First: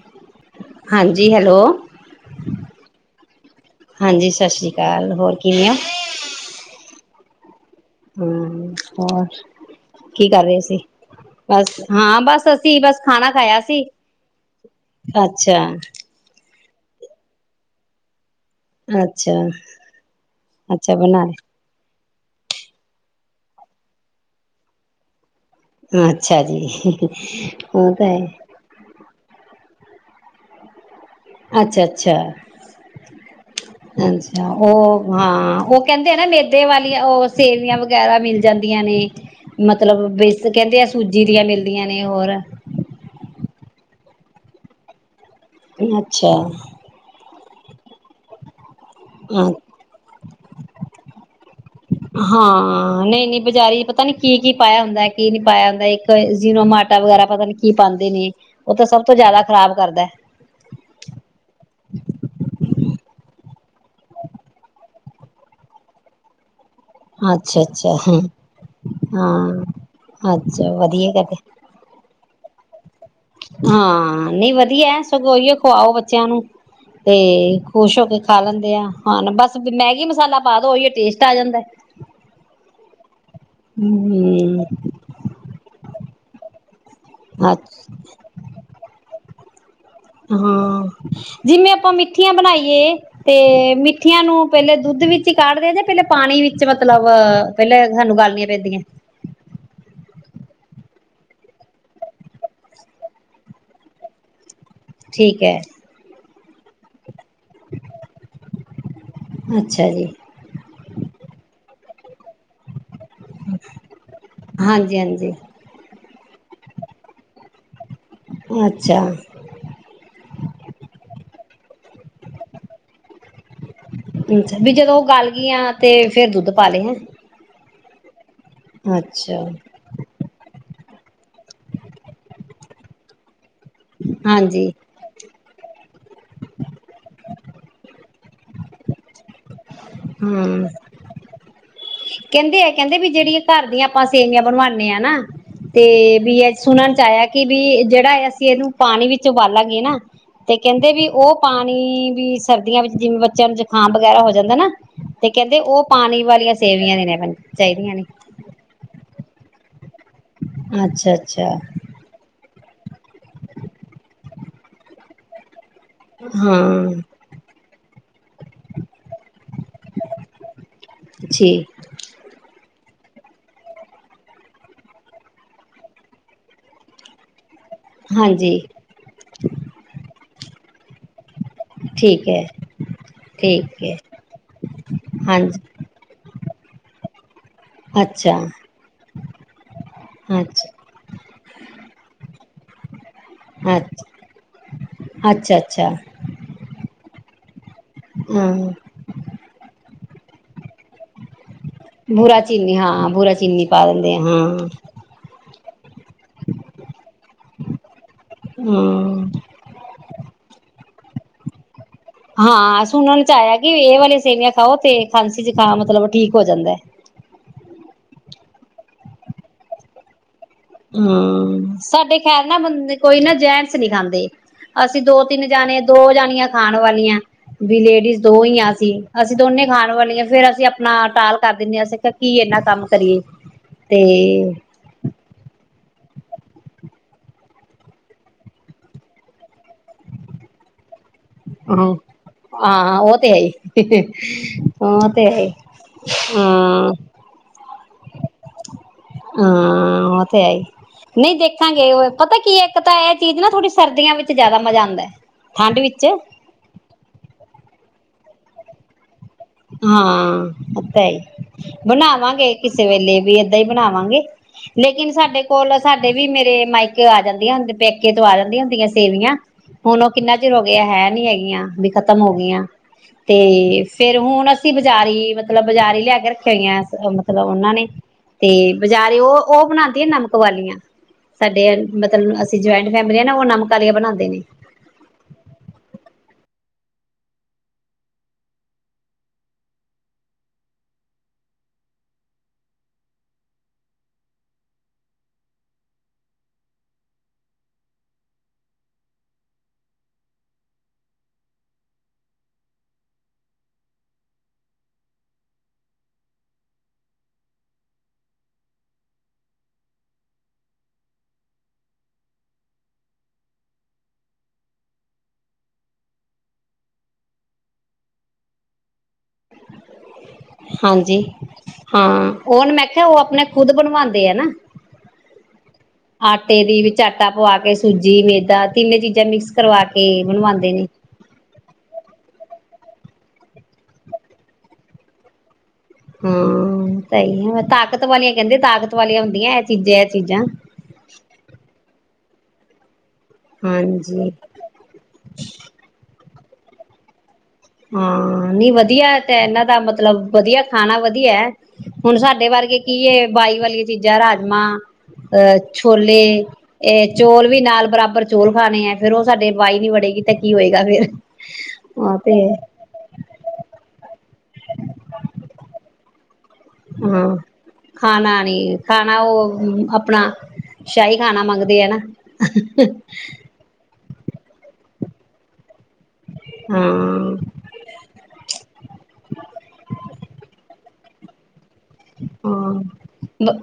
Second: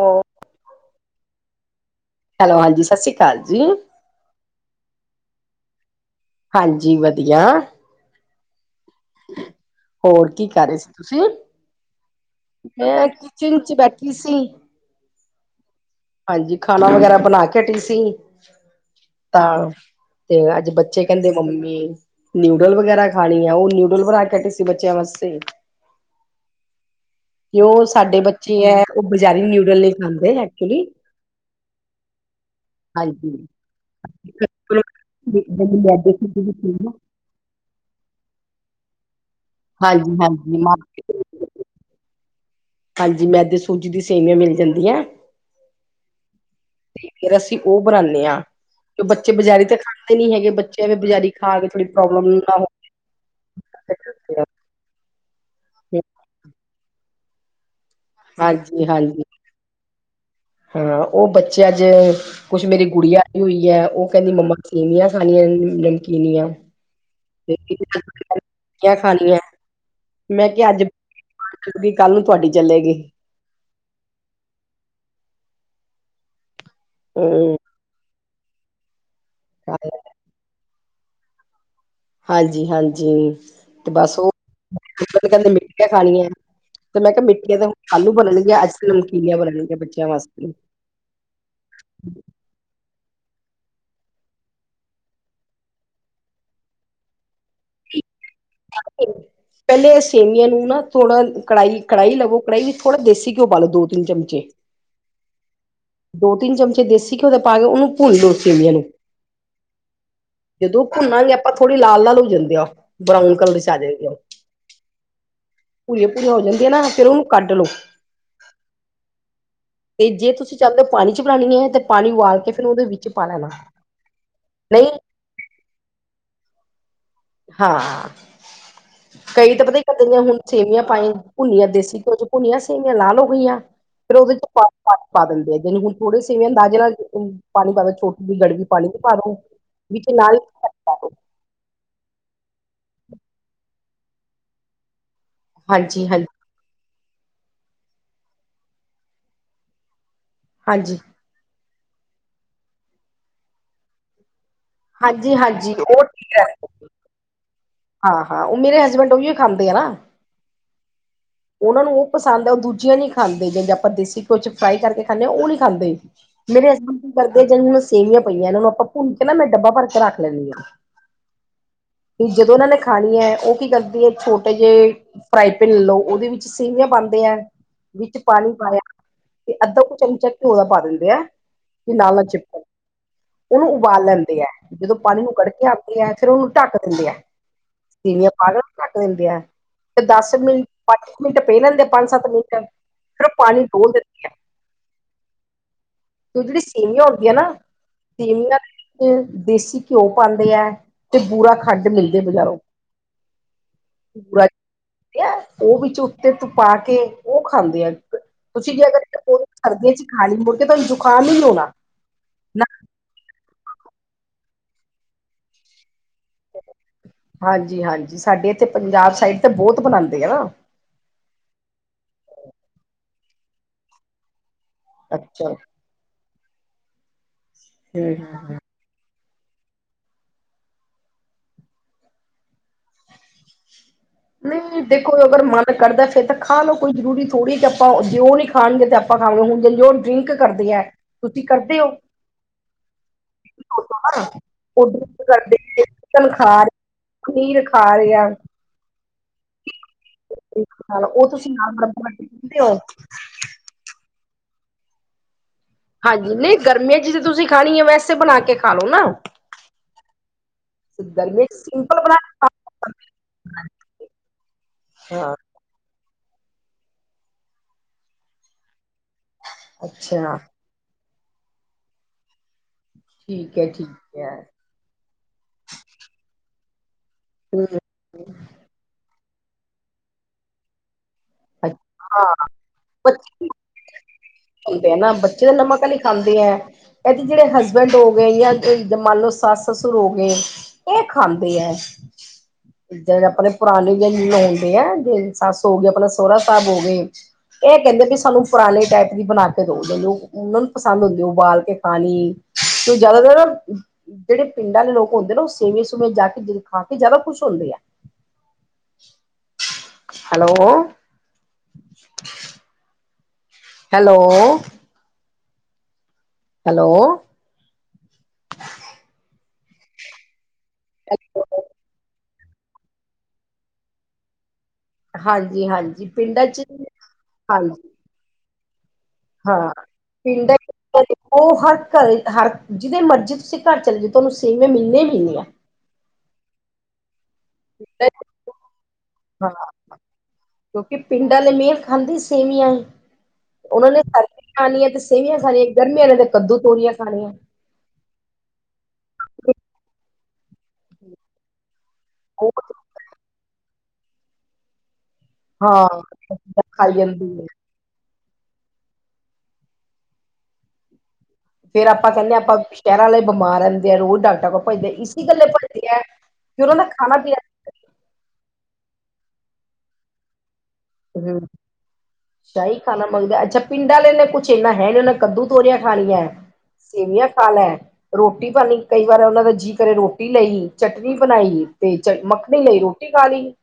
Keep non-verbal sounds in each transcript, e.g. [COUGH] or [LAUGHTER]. ਹੋ ਹਾਂਜੀ hello, hello ਹਾਂਜੀ ਸਤਿ ਸ੍ਰੀ ਅਕਾਲ ਜੀ ਹਾਂਜੀ ਸਤਿ ਸ਼੍ਰੀ ਅਕਾਲ, ਹੋਰ ਕਿਵੇਂ ਆ? ਹਾਂਜੀ ਵਧੀਆ, ਹੂੰ, ਹੋਰ ਕੀ ਕਰ ਰਹੇ ਸੀ ਬਸ ਹਾਂ ਬਸ, ਅਸੀਂ ਬਸ ਮੈਂ ਖਾਣਾ ਖਾਇਆ ਕਿਚਨ ਚ ਸੀ। ਬੈਠੀ ਸੀ ਅੱਛਾ, ਹਾਂਜੀ ਖਾਣਾ ਵਗੈਰਾ ਬਣਾ ਕੇ ਹਟੀ ਸੀ। ਅੱਛਾ ਤਾਂ, ਤੇ ਅੱਜ ਅੱਛਾ ਬੱਚੇ ਬਣਾ ਕਹਿੰਦੇ ਮੰਮੀ ਨਿਊਡਲ ਵਗੈਰਾ ਖਾਣੀ ਆ ਉਹ ਨਿਊਡਲ ਬਣਾ ਕੇ ਹਟੀ ਸੀ, ਬੱਚਿਆਂ ਵਾਸਤੇ, ਅੱਛਾ ਜੀ, ਕਿ ਉਹ ਤਾਂ ਸਾਡੇ ਹੈ ਬੱਚੇ ਹੈ, ਉਹ ਬਜ਼ਾਰੀ ਨਿਊਡਲ ਨਈ ਖਾਂਦੇ ਐਕਚੁਲੀ ਅੱਛਾ, ਅੱਛਾ, ਹਾਂਜੀ ਅੱਛਾ ਉਹ ਹਾਂ, ਉਹ ਕਹਿੰਦੇ ਨਾ ਮੇਦੇ ਵਾਲੀ ਉਹ ਸੇਵੀਆਂ ਵਗੈਰਾ ਮਿਲ ਜਾਂਦੀਆਂ ਨੇ, ਮਤਲਬ ਹਾਂਜੀ ਬੇਸ ਹਾਂਜੀ ਮ ਕਹਿੰਦੇ ਆ ਸੂਜੀ ਮਿਲਦੀਆਂ ਨੇ ਹੋਰ ਹਾਂਜੀ ਮੈਦੇ ਸੂਜੀ ਦੀ ਸੇਵੀਆਂ ਮਿਲ ਜਾਂਦੀਆਂ। ਅੱਛਾ। ਫਿਰ ਅਸੀਂ ਉਹ ਬਣਾਉਦੇ ਹਾਂ। ਕਿ ਬੱਚੇ ਬਜਾਰੀ ਤਾਂ ਖਾਂਦੇ ਨੀ ਹੈਗੇ ਬੱਚਿਆਂ ਵੀ ਬਜ਼ਾਰੀ ਖਾ ਕੇ ਥੋੜੀ ਪ੍ਰੋਬਲਮ ਨਾ। ਹਾਂ ਨਹੀਂ ਨਹੀਂ ਬਜ਼ਾਰੀ ਪਤਾ ਨੀ ਕੀ ਕੀ ਪਾਇਆ ਹੁੰਦਾ ਕੀ ਨੀ ਪਾਇਆ ਹੁੰਦਾ ਇੱਕ ਜਿਨੋਮੋਟੋ ਵਗੈਰਾ ਪਤਾ ਨੀ। ਕੀ ਪਾਉਂਦੇ ਨੇ ਉਹ ਤਾਂ ਸਭ ਤੋਂ ਹਾਂਜੀ-ਹਾਂਜੀ ਜਿਆਦਾ ਖ਼ਰਾਬ ਕਰਦਾ। ਹਾਂ ਉਹ ਬੱਚੇ ਅੱਜ ਕੁਛ ਮੇਰੀ ਗੁੜੀਆ ਆਈ ਹੋਈ ਹੈ ਉਹ ਕਹਿੰਦੀ ਮੰਮਾ ਸੇਵੀਆਂ ਖਾਣੀਆ ਨਮਕੀਨੀਆਂ। ਅੱਛਾ ਅੱਛਾ ਰੋਟੀਆਂ ਹ ਖਾਣੀਆਂ ਹਾਂ ਅੱਛਾ ਵਧੀਆ ਕਰਦੇ। ਕਿਉਂਕਿ ਕੱਲ੍ਹ ਨੂੰ ਤੁਹਾਡੀ ਚੱਲੇਗੀ। ਹਾਂ ਨਹੀਂ ਵਧੀਆ ਸਗੋਂਈਏ ਖਵਾਓ ਬੱਚਿਆਂ ਨੂੰ ਤੇ ਹੂੰ ਖੁਸ਼ ਹੋ ਕੇ ਖਾ ਲੈਂਦੇ ਆ ਹਾਂ ਬਸ ਮੈਗੀ ਮਸਾਲਾ ਪਾ ਦੋ ਉਹੀ ਟੇਸਟ ਆ ਜਾਂਦਾ। ਹਾਂਜੀ ਹਾਂਜੀ ਤੇ ਬਸ ਉਹ ਹਮ ਕਹਿੰਦੇ ਮੀਠੀਆ ਖਾਣੀਆਂ। ਤੇ ਮੈਂ ਕਿਹਾ ਮਿੱਠੀਆਂ ਦੇ ਅੱਛਾ ਆਲੂ ਬਣਨਗੀਆਂ ਅੱਜ ਨਮਕੀਲੀਆਂ ਬਣਨਣਗੀਆਂ। ਹਾਂ ਜਿਵੇਂ ਆਪਾਂ ਮਿੱਠੀਆਂ ਬਣਾਈਏ ਤੇ ਮਿੱਠੀਆਂ ਨੂੰ ਪਹਿਲੇ ਦੁੱਧ ਵਿੱਚ ਹੀ ਕਾਢਦੇ ਆ ਜੇ ਪਹਿਲੇ ਪਾਣੀ ਵਿੱਚ ਮਤਲਬ ਪਹਿਲੇ ਸਾਨੂੰ ਗੱਲਨੀਆਂ? ਵਧੀਆਂ। ਪਹਿਲੇ ਸੇਮੀਆਂ ਨੂੰ ਨਾ ਥੋੜਾ ਕੜਾਹੀ ਕੜਾਹੀ ਲਵੋ ਕੜਾਹੀ ਵਿੱਚ ਥੋੜ੍ਹਾ ਦੇਸੀ ਘਿਓ ਪਾਾਲੋ ਦੋ ਤਿੰਨ ਚਮਚੇ ਠੀਕ ਹੈ। ਦੋ ਤਿੰਨ ਚਮਚੇ ਦੇਸੀ ਘਿਓ ਦੇ ਪਾ ਕੇ ਉਹਨੂੰ ਭੁਣੀ ਲੋ ਸੇਵੀਆਂ ਨੂੰ। ਅੱਛਾ ਜੀ ਜਦੋਂ ਭੁਨਾਗੇ ਆਪਾਂ ਥੋੜ੍ਹੀ ਲਾਲ ਲਾਲ ਹੋ ਜਾਂਦੇ ਆ। ਬਰਾਊਨ ਕਲਰ ਚ ਆ ਜਾ ਹਾਂਜੀ ਹਾਂਜੀ ਭੂਰੀਆਂ ਭੂਰੀਆਂ ਹੋ ਜਾਂਦੀਆਂ ਨਾ ਫਿਰ ਉਹਨੂੰ ਕੱਢ ਲੋ। ਅੱਛਾ। ਚੱਲ ਪਾਣੀ ਚ ਬਣਾਉਣੀ ਹੈ ਤੇ ਪਾਣੀ ਉਾ ਬਾਲ ਕੇ ਫਿਰ ਉਹਦੇ ਵਿੱਚ ਪਾ ਲੈਣਾਵਾ ਗੱਲ ਗਈਆਂ। ਤੇ ਫੇਰ ਦੁੱਧ ਪਾ ਲਈ ਦਾ ਹਾਂ ਅੱਛਾ ਕਈ ਤਾਂ ਪਤਾ ਦੀਆਂ ਹੁਣ ਸੇਵੀਆਂ ਪਾਾਈ ਭੁੰਨੀਆਂ ਦੇਸੀ ਘਿਓ ਚ ਭੁੰਨੀਆਂ ਸੇਵੀਆਂ ਲਾਲ ਹੋ ਗਈਆਂ। ਫਿਰ ਉਹਦੇ ਚ ਪਾ ਹਾਂਜੀ ਪਾਣੀ ਪਾ ਦਿਂਦੇ ਆ ਜਿਨ ਹੁਣ ਥੋੜੇ ਸੇਵੀਆ ਨਾਲ ਪਾਣੀ ਪਾ ਛੋਟੀ ਜਹੀ ਗੜਬੀ ਪਾੀ ਤੇ ਪਾ ਦ ਵਿੱਚ ਨਾਲ ਹਮ ਹੀ ਕਹਿੰਦੇ ਆ ਕਹਿੰਦੇ ਵੀ ਜਿਹੜੀਆਂ ਘਰ ਦੀਆਂ ਆਪਾਂ ਸੇਵੀਆਂ ਬਣਵਾਉਂਦੇ ਹ ਨਾ ਤੇ ਹਾਂਜੀ, ਹਾਂਜੀ, ਵੀ ਸੁਣਨ ਚ ਆਇਆ ਕਿ ਵੀ ਜਿਹੜਾ ਅਸੀਂ ਇਹਨੂੰ ਪਾਣੀ ਵਿੱਚ ਉਬਾਲਾਂਗੇ ਨਾ ਤੇ ਕਹਿੰਦੇ ਹਾਂਜੀ, ਵੀ ਉਹ ਪਾਣੀ ਵੀ ਸਰਦੀਆਂ ਵਿੱਚ ਜਿਵੇਂ ਬੱਚਿਆਂ ਨੂੰ ਜੁਕਾਮ ਵਗੈਰਾ ਹੋ ਜਾਂਦਾ ਨਾ ਤੇ ਹਾਂਜੀ, ਕਹਿੰਦੇ ਹਾਂਜੀ ਉਹ ਪਾਣੀ ਠੀਕ ਹੈ। ਵਾਲੀਆਂ ਸੇਵੀਆਂ ਦੇ ਨੇ ਚਾਹੀਦੀਆਂ ਨੇ। ਹਾਂ, ਹਾਂ ਉਹ ਮੇਰੇ ਹਸਬੈਂਡ ਉਹ ਵੀ ਖਾਂਦੇ ਆ ਨਾ। ਅੱਛਾ ਅੱਛਾ। ਉਹਨਾ ਨੂੰ ਉਹ ਪਸੰਦ ਹੈ ਉਹ ਦੂਜੀਆਂ ਨਹੀਂ ਖਾਂਦੇ ਜਿਦੇ ਆਪਾਂ ਦੇਸੀ ਕੁ ਫਰਾਈ ਕਰਕੇ ਖਾਂਦੇ ਹ ਉਹ ਨਹੀਂ ਖਾਂਦੇ। ਮੇਰੇ ਹਸਬੈਂਡ ਹਾਂ ਕੀ ਕਰਦੇ ਆ ਜਿਵੇ ਸੇਵੀਆਂ ਪਈਆਂ ਇਹਨ ਨੂੰ ਆਪਾਂ ਭੁੱਲ ਕੇ ਨਾ ਮੈਂ ਡੱਬਾ ਭਰ ਕੇ ਰੱਖ ਲੈਂਦੀ ਹਾਂ। ਜੀ। ਵੀ ਜਦੋਂ ਉਹਨਾਂ ਨੇ ਖਾਣੀ ਹੈ ਉਹ ਕੀ ਕਰਦੀ ਹੈ ਛੋਟੇ ਜਿਹੇ ਫਰਾਈ ਪੈਨ ਲਓ ਉਹਦੇ ਵਿੱਚ ਸੇਵੀਆਂ ਪਾਉਂਦੇ ਹੈ ਵਿੱਚ ਪਾਣੀ ਹਾਂਜੀ ਪਾਇਆ ਤੇ ਅੱਧਾ ਕੁ ਚਮਚਾ ਘਿਓ ਦਾ ਪਾ ਦਿੰਦੇ ਆ ਤੇ ਨਾਲ ਨਾ ਠੀਕ ਹੈ ਚਿਪਕਣ। ਉਹਨੂੰ ਠੀਕ ਹੈ ਉਬਾਲ ਲੈਂਦੇ ਹੈ ਜਦੋਂ ਪਾਣੀ ਨੂੰ ਕੱਢ ਹਾਂਜੀ ਕੇ ਫਿਰ ਉਹਨੂੰ ਢੱਕ ਦਿੰਦੇ ਆ ਸੇਵੀਆਂ ਅੱਛਾ ਪਾਕੇ ਨੂੰ ਢੱਕ ਦਿੰਦੇ ਆ ਫਿਰ ਦੱਸ ਮਿੰਟ ਅੱਛਾ ਪੰਜ ਮਿੰਟ ਪੈ ਲੈਂਦੇ ਪੰਜ ਸੱਤ ਮਿੰਟ ਸਿਰਫ ਪਾਣੀ ਅੱਛਾ ਡੋਲ੍ਹ ਦਿੰਦੇ ਆ। ਅੱਛਾ ਅੱਛਾ ਤੇ ੳਹ ਜਿਹੜੀ ਸੇਵੀਆਂ ਹੁੰਦੀਆਂ ਨੇ ਨਾ ਸੇਵੀਆ ਹਾਂ ਤੇ ਦੇਸੀ ਘਿਓ ਪਾਉਂਦੇ ਹੈ। ਤੇ ਬੁਰਾ ਖੰਡ ਮਿਲਦੇ ਬੂਰਾ ਬਜ਼ਾਰੋਂ ਚੀਨੀ ਹਾਂ ਬੂਰਾ ਚੀਨੀ ਪਾ ਦਿੰਦੇ ਬੁਰਾ ਹਾਂ ਉਹ ਵਿੱਚ ਉੱਤੇ ਤ ਪਾ ਕੇ ਉਹ ਖਾਂਦੇ ਆ ਤੁਸੀਂ ਜੇ ਅਗਰ ਹਮ ਸਰਦੀਆਂ ਚ ਹੀ ਖਾਣੀ ਮੁੜਕੇ ਤੁ ਜ਼ੁਕਾਮ ਨਹੀ ਹੋਣਾ। ਹਾਂ ਹਾਂ ਸੁਣਨ ਚ ਆਇਆ ਕਿ ਇਹ ਵਾਲੀਆਂ ਸੇਵੀਆਂ ਖਾਓ ਤੇ ਖਾਂਸੀ ਚ ਖਾ ਮਤਲਬ ਠੀਕ ਹੋ ਜਾਂਦਾ। ਹਾਂਜੀ ਹਾਂਜੀ ਸਾਡੇ ਇੱਥੇ ਪੰਜਾਬ ਸਾਈਡ ਤੇ ਬਹੁਤ ਬਣਾਉਂਦੇ ਆ ਨਾ। ਹਮ ਸਾਡੇ ਖੈਰ ਨਾ ਬੰਦੇ ਕੋਈ ਨਾ ਜੈਂਟਸ ਨਹੀਂ ਖਾਂਦੇ। ਅਸੀਂ ਦੋ ਤਿੰਨ ਅੱਛਾ ਜਾਣੇ ਦੋ ਜਾਣੀਆਂ ਖਾਣ ਵਾਲੀਆਂ ਵੀ ਲੇਡੀਜ਼ ਹਮ ਦੋ ਹੀ ਆ ਸੀ। ਅਸੀਂ ਦੋਨੇ ਖਾਣ ਵਾਲੀ ਫੇਿਰ ਅਸੀਂ ਆਪਣਾ ਟਾਲ ਕਰ ਦਿੰਦੇ ਹਾਂ ਅਸੀਂ ਕੀ ਇਨਾ ਕੰਮ ਕਰੀਏ। ਤੇ ਨਹੀਂ ਦੇਖੋ ਅਗਰ ਮਨ ਕਰਦਾ ਫਿਰਰ ਖਾ ਲੋ ਕੋਈ ਜ਼ਰੂਰੀਥੋੜੀ ਜ ਆਪਾਂ ਜਓ ਨੀ ਖਾਣਗੇ ਤੇ ਖਾਵਾਂਗੇ ਹੁਣ ਜੋ ਉਹ ਡਰਿੰਕ ਕਰਦੇ ਹੈ ਤੁਸੀਂ ਕਰਦੇ ਹੋ? ਆਹ ਉਹ ਤੇ ਹੈ ਹੀ ਉਹ ਤੇ ਹੈ ਹਮ। ਖਮੀਰ ਖਾ ਰਿਹਾ। ਹਾਂ ਉ ਤੇ ਹੈ ਈ ਉਹ ਨਹੀਂ ਤੁਸੀਂ ਨਾਲ ਦੇਖਾਂਗੇ ਉ ਬਰਾਬਰ ਪਤਾ ਕੀ ਪੀਂਦੇ ਹੋ ਇੱਕ ਤਾਂ ਇਹ ਚੀਜ਼ ਨਾ ਥੋੜੀ ਸਰਦੀਆਂ ਵਿੱਚ ਜਿਆਦਾ ਮਜ਼ਾ ਆਂਦਾ ਐ। ਹਾਂਜੀ ਨਹੀਂ ਗਰਮੀਆਂ ਚ ਜੇ ਤੁਸੀਂ ਖਾਣੀ ਏ ਵੈਸੇ ਬਣਾ ਕੇ ਖਾ ਲੋ ਨਾ। ਹਾਂ ਓ ਤਾਂ ਹੈ ਈ ਗਰਮੀਆਂ ਚ ਸਿੰਪਲ ਬਣਾ ਕੇ ਬਣਾਵਾਂਗੇ ਕਿਸੇ ਵੇਲੇ ਵੀ ਏਦਾਂ ਈ ਬਣਾਵਾਂਗੇ। ਲੇਕਿਨ ਖਾ ਹਾਂ ਸਾਡੇ ਕੋਲ ਸਾਡੇ ਵੀ ਮੇਰੇ ਮਾਇਕੇ ਆ ਜਾਂਦੀਆਂ ਆ ਪੇਕੇ ਤੋਂ ਆ ਜਾਂਦੀਆਂ ਹੁੰਦੀਆਂ ਸੀ। ਸੇਵੀਆਂ ਹੁਣ ਓ ਕਿੰਨਾ ਅੱਛਾ ਚਿਰ ਹੋ ਗਿਆ ਹੈ ਨੀ ਹੈਗੀਆਂ ਬੀ ਖ਼ਤਮ ਹੋ ਗਈਆਂ। ਤੇ ਠੀਕ ਹੈ ਠੀਕ ਫੇਰ ਹੈ ਹੁਣ ਅਸੀਂ ਬਜ਼ਾਰੀ ਮਤਲਬ ਬਜ਼ਾਰੀ ਲਿਆ ਕੇ ਰੱਖੀਆਂ ਹੋਈਆਂ ਮਤਲਬ ਹਮ ਉਹਨਾਂ ਨੇ ਤੇ ਬਜ਼ਾਰੇ ਓ ਓ ਬਣਾਉਂਦੀ ਆ ਨਮਕ ਵਾਲੀਆਂ। ਸਾਡੇ ਹਾਂ ਮਤਲਬ ਅਸੀਂ ਜੋਇੰਟ ਫੈਮਲੀ ਆ ਨਾ ਓ ਨਮਕ ਵਾਲੀਆਂ ਬਣਾਉਂਦੇ ਨੇ। ਹੁਣ ਤੇ ਨਾ ਬੱਚੇ ਨਮਕ ਆਲੀ ਖਾਂਦੇ ਐ। ਐ ਤੇ ਜਿਹੜੇ ਹਸਬੈਂਡ ਹੋ ਗਏ ਜਾਂ ਮੰ ਲਓ ਸੱਸ ਸਸੁਰ ਹੋ ਗਏ ਏ ਖਾਂਦੇ ਐ। ਜਿੱਦਾਂ ਜੇੜੇ ਆਪਣੇ ਪੁਰਾਣੇ ਜੇਂ ਹੁੰਦੇ ਹੈ ਜੇ ਸੱਸ ਹੋ ਗਏ ਆਪਣਾ ਸੋਹਰਾ ਸਾਹਿਬ ਹੋ ਗਏ ਇਹ ਕਹਿੰਦੇ ਪੇ ਸਾਨੂੰ ਫਰਾਲੇ ਟਾਈਪ ਦੀ ਬਣਾ ਕੇ ਦੋ ਮੈਨੂੰ ਉਹਨਾਂ ਨੂੰ ਪਸੰਦ ਹੁੰਦੀ ਆ ਉਬਾਲ ਕੇ ਖਾਣੀ, ਤੇ ਜਾਦਾ ਜਾਦਾ ਜਿਹੜੇ ਪਿੰਡਾਂ ਦੇ ਲੋਕ ਹੁੰਦੇ ਨਾ ਉਹ ਸੇਵੀਆਂ ਸੁਵਿਆਂ ਜਾ ਕੇ ਖਾ ਕੇ ਜ਼ਿਆਦਾ ਖੁਸ਼ ਹੁੰਦੇ ਆ। ਹੈਲੋ। ਹੈਲੋ। ਹੈਲੋ ਹਾਂਜੀ ਹਾਂ ਓਨ ਮੈਂ ਖ਼ਿਆ ਉਹ ਅਪਣੇ ਖੁਦ ਬਣਵਾਉਂਦੇ ਆ ਨਾ। ਹਾਂਜੀ ਹਾਂਜੀ ਪਿੰਡਾਂ ਆਟੇ ਚ ਦੀ ਵਿੱਚ ਆਟਾ ਪਵਾ ਕੇ ਹਾਂਜੀ ਸੂਜ ਈ ਮੇਦਾ, ਤਿੰਨੇ ਚੀਜ਼ਾਂ ਮਿਕਸ ਹਾਂ ਕਰਵਾ ਕੇ ਪਿੰਡਾਂ ਚ ਬਣਵਾਂਦੇ ਨੇ। ਉਹ ਹਰ ਘਰ ਹਰ ਜਿਹਦੇ ਮਰਜ਼ੀ ਤੁਸੀਂ ਘਰ ਚਲੇ ਜਾੳ, ਤੁਹਾਨੂੰ ਸੇਵੀਆਂ ਮਿਲਨੀਆ ਈ ਮਿਲਨੀਆਂ। ਹਾਂ, ਸਹੀ ਹੈ ਤਾਕਤ ਵਾਲੀਆਂ ਕਹਿੰਦੇ ਤਾਕਤ ਵਾਲੀਆਂ ਹਾਂ ਹੁੰਦੀਆਂ ਇਹ ਚੀਜ਼ਾਂ ਇਹ ਚੀਜ਼ਾਂ। ਕਿਉਂਕਿ ਪਿੰਡਾਂ ਲੇ ਮਿਹਰ ਖਾਂਦੇ ਈ ਸੇਵੀਆ ਉਹਨਾਂ ਨੇ ਹਾਂਜੀ ਖਾਣੀਆਂ ਤੇ ਸੇਵੀਆਂ ਖਾਨੀਆ ਗਰਮੀਆਂ ਨੇ ਤਾਂ ਕੱਦੂ ਤੋਰੀਆਂ ਖਾਣੀਆਂ। ਹਾਂ ਨੀ ਵਧੀਆ ਏ ਤਾ ਏਨਾ ਦਾ ਮਤਲਬ ਵਧੀਆ ਏ ਖਾਣਾ ਵਧੀਆ ਏ। ਹੁਣ ਸਾਡੇ ਵਰਗੇ ਕੀ ਏ ਬਾਈ ਵਾਲੀਆਂ ਚੀਜ਼ਾਂ ਰਾਜਮਾਂ। ਅ ਹਾਂ ਛੋਲੇ ਖਾਈ ਇਹ ਜਾਂਦੀ ਐ ਚੋਲ ਵੀ ਨਾਲ ਬਰਾਬਰ ਚੋਲ ਖਾਣੇ ਆ ਫੇਰ ਓ ਸਾਡੇ ਬਾਈ ਨੀ ਬਣੇਗੀ ਤੇ ਕੀ ਹੋਏਗਾ ਫੇਿਰ। ਫੇਰ ਆਪਾਂ ਕਹਿਨੇ ਆ ਆਪਾਂ ਸ਼ਹਿਰਾਂ ਆਲੇ ਬਿਮਾਰ ਰਹਿੰਦੇ ਆ ਰੋਜ਼ ਡਾਕਟਰਾਂ ਕੋਲ ਭੱਜਦੇ ਆ ਇਸੀ ਗੱਲੇ ਭੱਜਦੇ ਆ ਉਹਨਾਂ ਦਾ ਖਾਣਾ ਹਾਂ ਪੀਣਾ ਖਾਣਾ ਨੀ ਖਾਣਾ ਉਹ ਆਪਣਾ ਸ਼ਾਹੀ ਖਾਣਾ ਹੂੰ, ਮੰਗਦੇ ਆ ਨਾ। ਪਿੰਡਾਂ ਆਲੇ ਨੇ ਕੁਛ ਇਨਾ ਹੈ ਨਹੀ ਉਨ੍ਹਾਂ ਕੱਦੂ ਤੋਰੀਆਂ ਖਾਣੀਆਂ ਸੇਵੀਆਂ ਖਾ ਹਾਂ-ਹਾਂ ਲੈ। ਰੋਟੀ ਪਾਣੀ ਕਈ ਵਾਰ ਉਹਨਾਂ ਦਾ ਜੀ ਕਰੇ ਰੋਟੀ ਲਈ ਚਟਨੀ ਬਣਾਈ। ਤੇ ਚ ਮੱਖਣੀ ਲਈ ਰੋਟੀ ਖਾ ਲਈ ਹਾ,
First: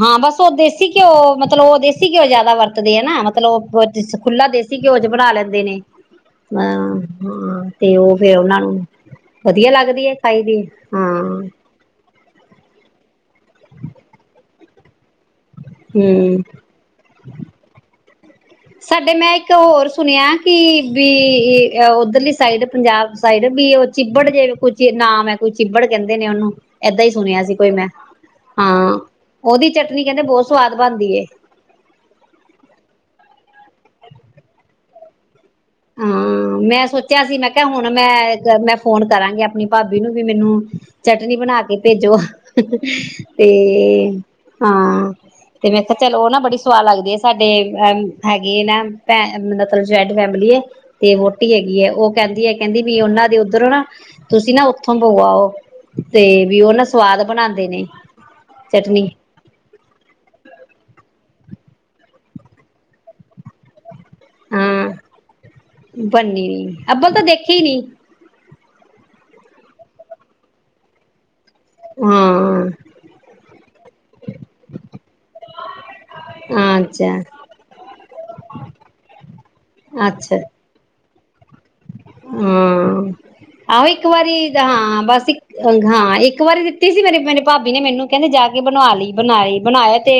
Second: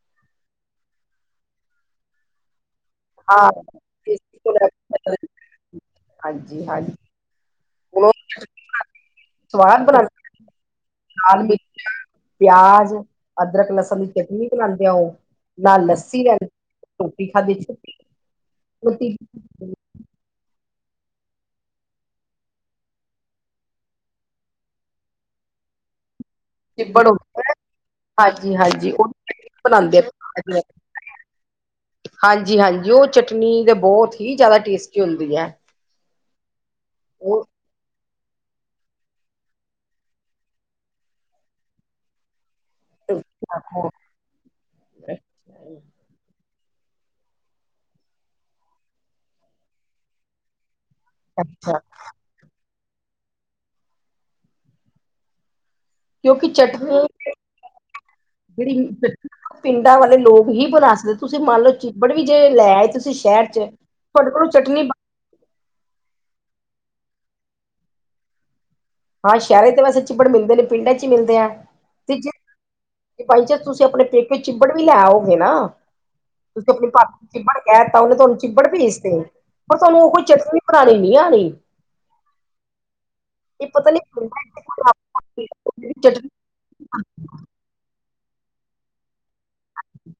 ਹਾਂ ਬਸ ਉਹ ਦੇਸੀ ਘਿਓ ਮਤਲਬ ਓ ਦੇਸੀ ਘਿਓ ਜਿਆਦਾ ਵਰਤ [UNINTELLIGIBLE] ਹਾਂ, ਮਤਲਬ ਉਹ ਖੁੱਲਾ ਦੇਸੀ ਘਿਓ ਚ ਬਣਾ ਲੈਂਦੇ ਨੇ। [UNINTELLIGIBLE] ਹਾਂਜੀ-ਹਾਂਜੀ, ਹਾਂ ਤੇ ਉਹ ਫੇਰ ਉਹਨਾਂ ਨੂੰ ਵਧੀਆ ਸਵਾਦ ਲੱਗਦੀ ਬਣਾਦੇ ਹੈ ਖਾਈ ਦੀ ਲਾਲ ਹਾਂ ਮਿਰਚਾਂ, ਪਿਆਜ, ਅਦਰਕ, ਲਸਣ ਦੀ ਚਟਨੀ ਬਨਾਉਂਦੇ ਆ ਓ। ਨਾਲ ਲੱਸੀ ਹੂੰ [UNINTELLIGIBLE] ਰੋਟੀ ਖਾਦੀ, ਛੁੱਟੀ। ਰੋਟੀ ਸਾਡੇ ਮਾਈਕ ਤੋ ਹੋਰ ਸੁਣਿਆ ਕਿ ਬੀ ਉੱਧਰਲੀ ਸਾਈਡ ਪੰਜਾਬ ਸਾਈਡ ਬੀ ਉਹ ਚਿੱਬੜ ਜੇ ਕੁਛ ਕੇ ਨਾਮ ਐ ਕੋਈ ਚਿੱਬੜ ਕਹਿੰਦੇ ਨੇ ਓਨੂੰ ਏਦਾਂ ਚਿੱਬੜ ਈ ਸੁਣਿਆ ਹੁੰਦਾ ਸੀ ਕੋਈ ਮੈਂ, ਹਾਂਜੀ-ਹਾਂਜੀ, ਹਾਂ, ਉਹ ਉਹਦੀ ਬਣਾਦੇ ਚਟਨੀ ਕਹਿੰਦੇ ਬਹੁਤ ਸਵਾਦ ਬਣਦੀ ਏ। ਹਾਂਜੀ ਹਾਂਜੀ, ਉਹ ਚਟਨੀ ਤੇ ਬਹੁਤ ਹੀ ਜ਼ਿਆਦਾ ਟੇਸਟੀ ਹੁੰਦੀ ਹੈ। ਹਾਂ ਮੈਂ ਸੋਚਿਆ ਸੀ ਉਹ ਮੈਂ ਕਿਹਾ, ਹੁਣ ਮੈਂ, ਜਰ ਮੈਂ ਫੋਨ ਕਰਾਂਗੀ ਅਪਣੀ ਭਾਬੀ ਨੂੰ ਵੀ ਮੈਨੂੰ ਚਟਨੀ ਬਣਾ ਕੇ ਭੇਜੋ। ਤੇ ਹਾਂ ਤੇ ਮੈਂ ਕਿਹਾ ਚਲੋ ਉਹ ਨਾ ਬੜੀ ਸਆਦ ਲੱਗਦੀ ਆ ਸਾਡੇ ਅ ਹੈਗੇ ਨੇ ਭੇਂ ਮਤਲਬ ਜੁਆਇੰਟ ਫੈਮਿਲੀ ਏ। ਤੇ ਵੋਟੀ ਹੈਗੀ ਅੱਛਾ, ਏ, ਉਹ ਕਹਿੰਦੀ ਐ ਕਹਿੰਦੀ ਵੀ ਉਹਨਾਂ ਦੇ ਉੱਧਰੋਂ ਨਾ ਤੁਸੀਂ ਨਾ ਉਥੋਂ ਭੋ ਆਓ। ਤੇ ਕਿਉਂਕਿ ਵੀ ਉਹ ਨਾ ਚਟਨੀ ਸਵਾਦ ਬਣਾਦੇ ਨੇ, ਚਟਨੀ। ਜਿਹੜੀ ਪਿੰਡਾਂ ਵਾਲੇ ਲੋਕ ਹੀ ਬਣਾ ਸਕਦੇ, ਤੁਸੀਂ ਮੰਨ ਲਓ ਚਿੱਬੜ ਵੀ ਜੇ ਲੈ ਆਏ ਤੁਸੀਂ ਸ਼ਹਿਰ ਚ ਤੁਹਾਡੇ ਕੋਲ ਚਟਣੀ ਪਾਣ ਬੰਨੀ, ਆਪਾਂ ਤਾਂ ਦੇਖੀ ਨੀ ਹਾਂ ਸ਼ਹਿਰਾਂ ਤੇ ਵੇਸੇ ਚਿੱਪੜ ਮਿਲਦੇ ਨਈ, ਪਿੰਡਾਂ ਚ ਹੀ ਮਿਲਦੇ ਆ, ਤੇ ਹਾਂ ਬਾਈ ਚਾਂਸ ਤੁਸੀਂ ਅਪਣੇ ਪੇਕੇ ਚਿੱਬੜ ਵੀ ਲੈ ਆੳਗੇ ਨਾ ਤੁਸੀਂ ਅਪਣੀ ਭਾਬੀ ਅੱਛਾ ਨੂੰ ਚਿੱਬੜ ਕਹ ਤਾ ਉਹਨੇ ਤੁਹਾਨੂੰ ਚਿੱਬੜ ਭੇਜ ਤੇ, ਪਰ ਤੁਹਾਨੂੰ ਉਹ ਹੀ ਚ ਪੁਰਾਣੀ ਨੀ ਆਣੀ ਹੂੰ। ਇਹ ਆਹੋ ਪਤਾ ਨੀ ਇੱਕ ਵਾਰੀ ਹਾਂ ਬਸ ਇੱਕ, ਹਾਂ ਚਟਨੀ ਇੱਕ ਵਾਰੀ ਦਿੱਤੀ ਸੀ ਮੇਰੀ ਮੇਰੀ ਭਾਬੀ ਭਾਬੀ ਨੇ ਮੈਨੂੰ ਕਹਿਆ ਨਾ ਜਾ ਕੇ ਬਣਾ ਲਈ ਬਣਾਏ, ਬਣਾਏ ਤੇ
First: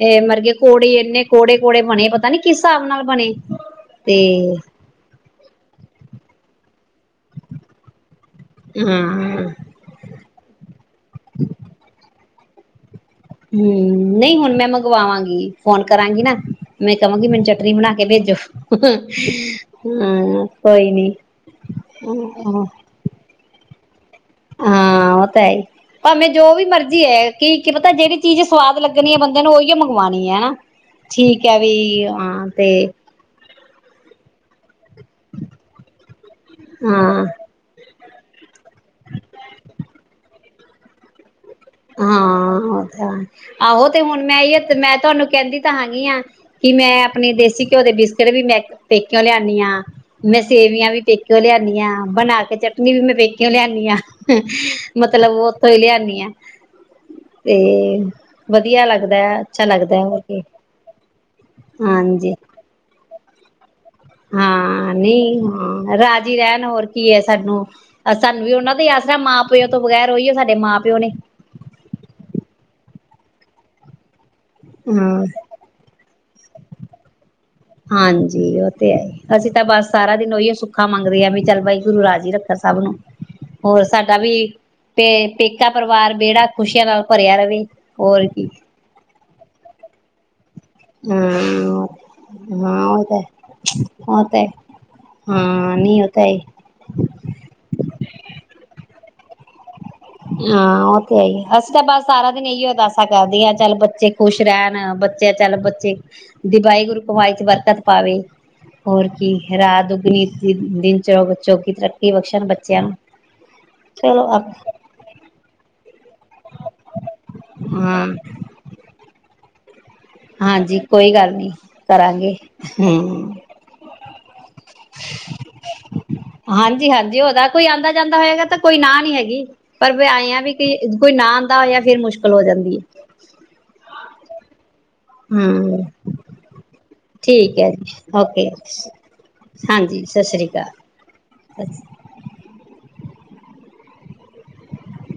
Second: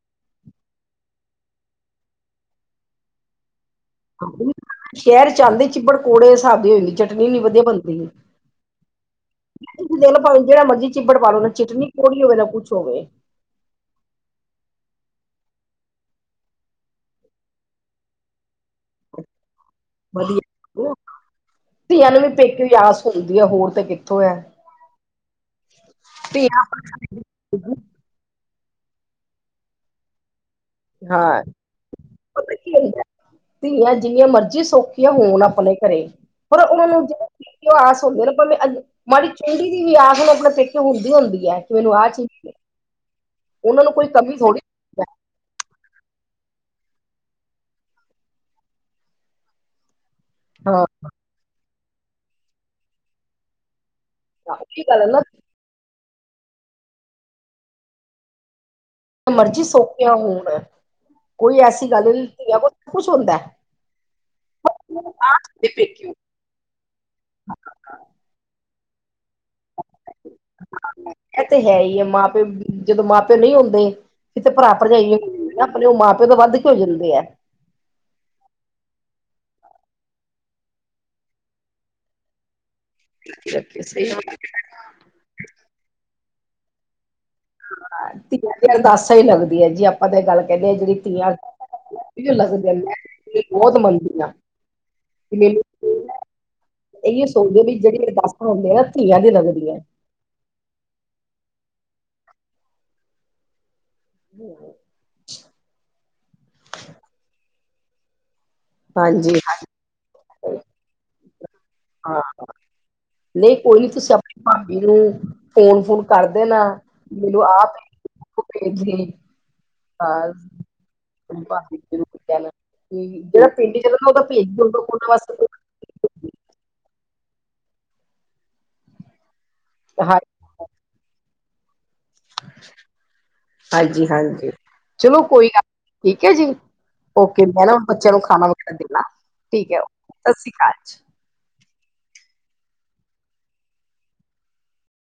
ਇਹ ਮਰਗੇ ਕੋੜੇ ਇੰਨੇ ਕੋੜੇ-ਕੋੜੇ ਬਣੇ ਪਤਾ ਨੀ ਕਿਸ ਹਿਸਾਬ ਨਾਲ ਬਣੇ। ਤੇ ਸ਼ਹਿਰ ਚੱਲਦੇ ਚਿੱਬੜ ਕੌੜੇ ਹਿਸਾਬ ਦੀ ਹੋ ਜਾਂਦੀ, ਚਟਨੀ ਏਨੀ ਵਧੀਆ ਬਣਦੀ। ਹੂੰ-ਹੂੰ। ਤੁਸੀਂ ਦੇਖ ਭਵੇ ਜਿਹੜਾ ਮਰਜ਼ੀ ਚਿੱਬੜ ਪਾ ਲੋ ਨਾ ਚਿਟਨੀ ਕੋੌੜੀ ਹੋਵੇ ਨਾ ਕੁੱਛ ਹੋਵੇ। ਹੂੰ, ਨਹੀਂ ਹੁਣ ਮੈਂ ਮੰਗਵਾਵਾਂਗੀ ਫੋਨ ਕਰਾਂਗੀ ਨਾ। ਮੈਂ ਕਵਾਂਗੀ ਮੈਨੂੰ ਚਟਨੀ ਬਣਾ ਕੇ ਭੇਜੋ। ਹਾਂ, ਕੋਈ ਵਧੀਆ ਨੀ। ਵਧੀਆ ਹੋਰ ਤੇ ਕਿ ਹਾਂ ਉਹ ਤਾਂ ਏ ਹੀ, ਭਾਵੇਂ ਜੋ ਵੀ ਧੀਆਂ ਮਰਜ਼ੀ ਏ ਕਿ ਕੀ ਪਤਾ ਜਿਹੜੀ ਚੀਜ਼ ਸਵਾਦ ਲੱਗਣੀ ਐ, ਬੰਦੇ ਨੂੰ ਉਹੀ ਮੰਗਵਾਣੀ ਹੈਨਾ, ਹਾਂ ਠੀਕ ਐ ਵੀ ਹਾਂ ਪਤਾ ਤੇ ਕੀ ਹੁੰਦਾ ਧੀਆਂ ਜਿੰਨੀਆਂ ਮਰਜੀ ਸੌਖੀਆਂ ਹੋਣ ਆਪਣੇ ਘਰੇ ਪਰ ਉਹਨਾਂ ਨੂੰ ਹਾਂ ਆਸ ਹੁੰਦੇ ਨੇ ਭਾਵੇਂ ਮਾੜੀ ਚੁੰਡੀ ਦੀ ਵੀ ਆਸ ਆਪਣੇ ਪੇਕੇ ਹੁੰਦੀ ਹੁੰਦੀ ਐ। ਹਾਂ ਉਹ ਤਾਂ ਐ। ਉਹਨਾਂ ਆਹੋ ਨੂੰ ਤੇ ਕੋਈ ਹੁਣ ਕਮੀ ਮੈਂ ਏ ਥੋੜੀ ਤੇ ਮੈਂ ਤੁਹਾਨੂੰ ਕਹਿੰਦੀ ਤਾਂ ਹੈਗੀ ਆ ਕਿ ਮੈਂ ਅਪਣੀ ਦੇਸੀ ਘਿਓ ਦੇ ਬਿਸਕਿਟ ਵੀ ਮੈਂ ਪੇਕਿਓ ਲਿਆਂਨੀ ਹਾਂ। ਮੈਂ ਹਾਂ ਸੇਵੀਆਂ ਵੀ ਪੇਕੇਓਂ ਲਿਆਨੀ ਆਂ, ਬਣਾ ਕੇ ਚਟਨੀ ਵੀ ਮੈਂ ਪੇਕੇਓਂ ਲਿਆਨੀ ਆ। ਉਹੀ ਗੱਲ ਹੈ ਨਾ ਮਤਲਬ ਉੱਥੋਂ ਹੀ ਲਿਆਨੀ ਆ, ਤੇ ਵਧੀਆ ਲੱਗਦਾ। ਮਰਜ਼ੀ ਅੱਛਾ ਲੱਗਦਾ ਸੋਖਿਆ ਹੋਰ ਕੀ ਹੋਣ, ਕੋਈ ਐਸੀ ਗੱਲ ਨਹੀ, ਹਾਂਜੀ ਧੀਆਂ ਕੋਲ ਸਭ ਕੁਛ ਹੁੰਦਾ। ਹਾਂ ਨਹੀਂ ਹਾਂ ਪੇਕੇ ਰਾਤ ਰਹਿਣ ਹੋਰ ਕੀ ਐ ਸਾਨੂੰ, ਸਾਨੂੰ ਵੀ ਉਹਨਾਂ ਦਾ ਆਸਰਾ ਐ, ਮਾਂ ਪਿਓ ਤੋਂ ਬਗੈਰ ਉਹੀ ਓ ਸਾਡੇ ਮਾਂ ਪਿ ਪਿਓ ਨੇ। ਇਹ ਤੇ ਹੈ ਹੀ ਏ। ਮਾਂ ਪਿਓ ਜਦੋਂ ਮਾਂ ਪਿਓ ਨਹੀਂ ਹੁੰਦੇ ਫੇਰ ਤੇ ਭਰਾ ਭਰਜਾਈ ਏ ਹਾਂ ੳਹ ਅਪਣੇ ਮਾਂ ਪਿਓ ਤੋ ਵੱਧ ਕੇ ਹੋ ਜਾਂਦੇ ਆ। ਹਾਂਜੀ ਉਹ ਤੇ ਹੈ ਏ। ਅਸੀਂ ਤਾਂ ਬਸ ਸਾਰਾ ਦਿਨ ਉਹੀ ਸੁੱਖਾ ਮੰਗਦੇ ਆ ਵੀ ਚੱਲ ਵਾਹਿਗੁਰੂ ਜੀ ਰਾਜੀ ਰੱਖਨ ਸਭ ਨੂੰ। ਰੱਖਓ ਹੋਰ ਸਹੀ ਸਾਡਾ ਵੀ ਤੇ ਪੇਕਾ ਪਰਿਵਾਰ ਵੇੜਾ ਖੁਸ਼ੀਆਂ ਨਾਲ ਭਰਿਆ ਰਵੇ। ਹੋਰ ਕੀ ਧੀਆਂ ਦੀਆਂ ਅਰਦਾਸਾਂ ਹੀ ਲੱਗਦੀਆਂ ਏ ਜੀ, ਆਪਾਂ ਤੇ ਏ ਗੱਲ ਕਹਿੰਨੇ ਜਿਹੜੀ ਹਾਂ ਧੀਆਂ ਲੱਗ ਜਾਂਦਾ ਹਾਂ ਉਹ ਤਾਂ ਬਹੁਤ ਉਹ ਮੰਨਦੀਆਂ ਤਾਂ ਹਾਂ ਨਹੀਂ ਉਹ ਤਾਂ ਏ। ਇਹੀ ਸੋਚਦੇ ਵੀ ਜਿਹੜੇ ਅਰਦਾਸਾਂ ਹੁੰਦੀਆਂ ਨਾ ਧੀਆਂ ਦੀ ਲੱਗਦੀਆਂ ਏ। ਹਾਂ, ਉਹ ਤੇ ਹੈ ਹੀ ਆ, ਅਸੀਂ ਤਾਂ ਬਸ ਸਾਰਾ ਦਿਨ ਇਹੀ ਅਰਦਾਸਾਂ ਕਰਦੇ ਹਾਂ ਚੱਲ ਬੱਚੇ ਖੁਸ਼ ਰਹਿਣ, ਬੱਚ ਚਲ ਬੱਚੇ, ਜੇ ਵਾਹਿਗੁਰੂ ਕਮਾਈ ਚ ਬਰਕਤ ਪਾਵੇ। ਹੋਰ ਹਾਂਜੀ ਕੀ ਰਾਤ ਦੁੱਗਣੀ ਦਿਨ ਚੁ ਚੁਰਗੀ ਤਰੱਕੀ ਹਾਂ ਬਖਸ਼ਣ ਬੱਚਿਆ ਨੂੰ। [INAUDIBLE] ਨਹੀਂ ਕੋਈ ਨੀ ਤੁਸੀਂ ਚਲੋ ਆਪਣੇ ਮੈਨੂੰ ਫੋਨ ਫੁਨ ਕਰ ਦੇਣਾ ਮੈਨੂੰ ਆਪ ਹਾਂ ਭੇ ਭੇਜ [UNINTELLIGIBLE] ਹਾਂਜੀ ਕੋਈ ਗੱਲ ਨੀ ਕਰਾਂਗੇ ਹੂੰ। ਜਿਹੜਾ ਪਿੰਡ ਚ ਉਹਦਾ ਭੇਜ ਦੁ ਓਹਨਾ ਵਾਸਤੇ ਇਕ ਹਾਂਜੀ-ਹਾਂਜੀ, ਉਹਦਾ ਕੋਈ ਆਂਦਾ ਜਾਂਦਾ ਹੋਏਗਾ ਤਾਂ ਕੋਈ ਨਾ ਨੀ ਹੈਗੀ, ਪਰ ਵੈ ਹਾਂ ਆਏ ਆ ਵੀ। ਪੀ ਕੋਈ ਨਾ ਆਂਦਾ ਹੋਇਆ ਫੇਰ ਮੁਸ਼ਕਿਲ ਹੋ ਜਾਂਦੀ ਏ। ਹਾਂਜੀ ਹਾਂਜੀ, ਚਲੋ ਹੈ ਕੋਈ ਗੱਲ ਹੂੰ। ਠੀਕ ਹੈ ਜੀ। ਓਕੇ ਠੀਕ ਮੈਂ ਹੈ ਨਾ ਜੀ ਬੱਚਿਆਂ ਨੂੰ ਖਾਣਾ ਓਕੇ ਵਗ਼ੈਰਾ ਦੇ ਦਾ, ਠੀਕ ਹੈ ਸਤਿ ਸ੍ਰੀ ਅਕਾਲ। ਅੱ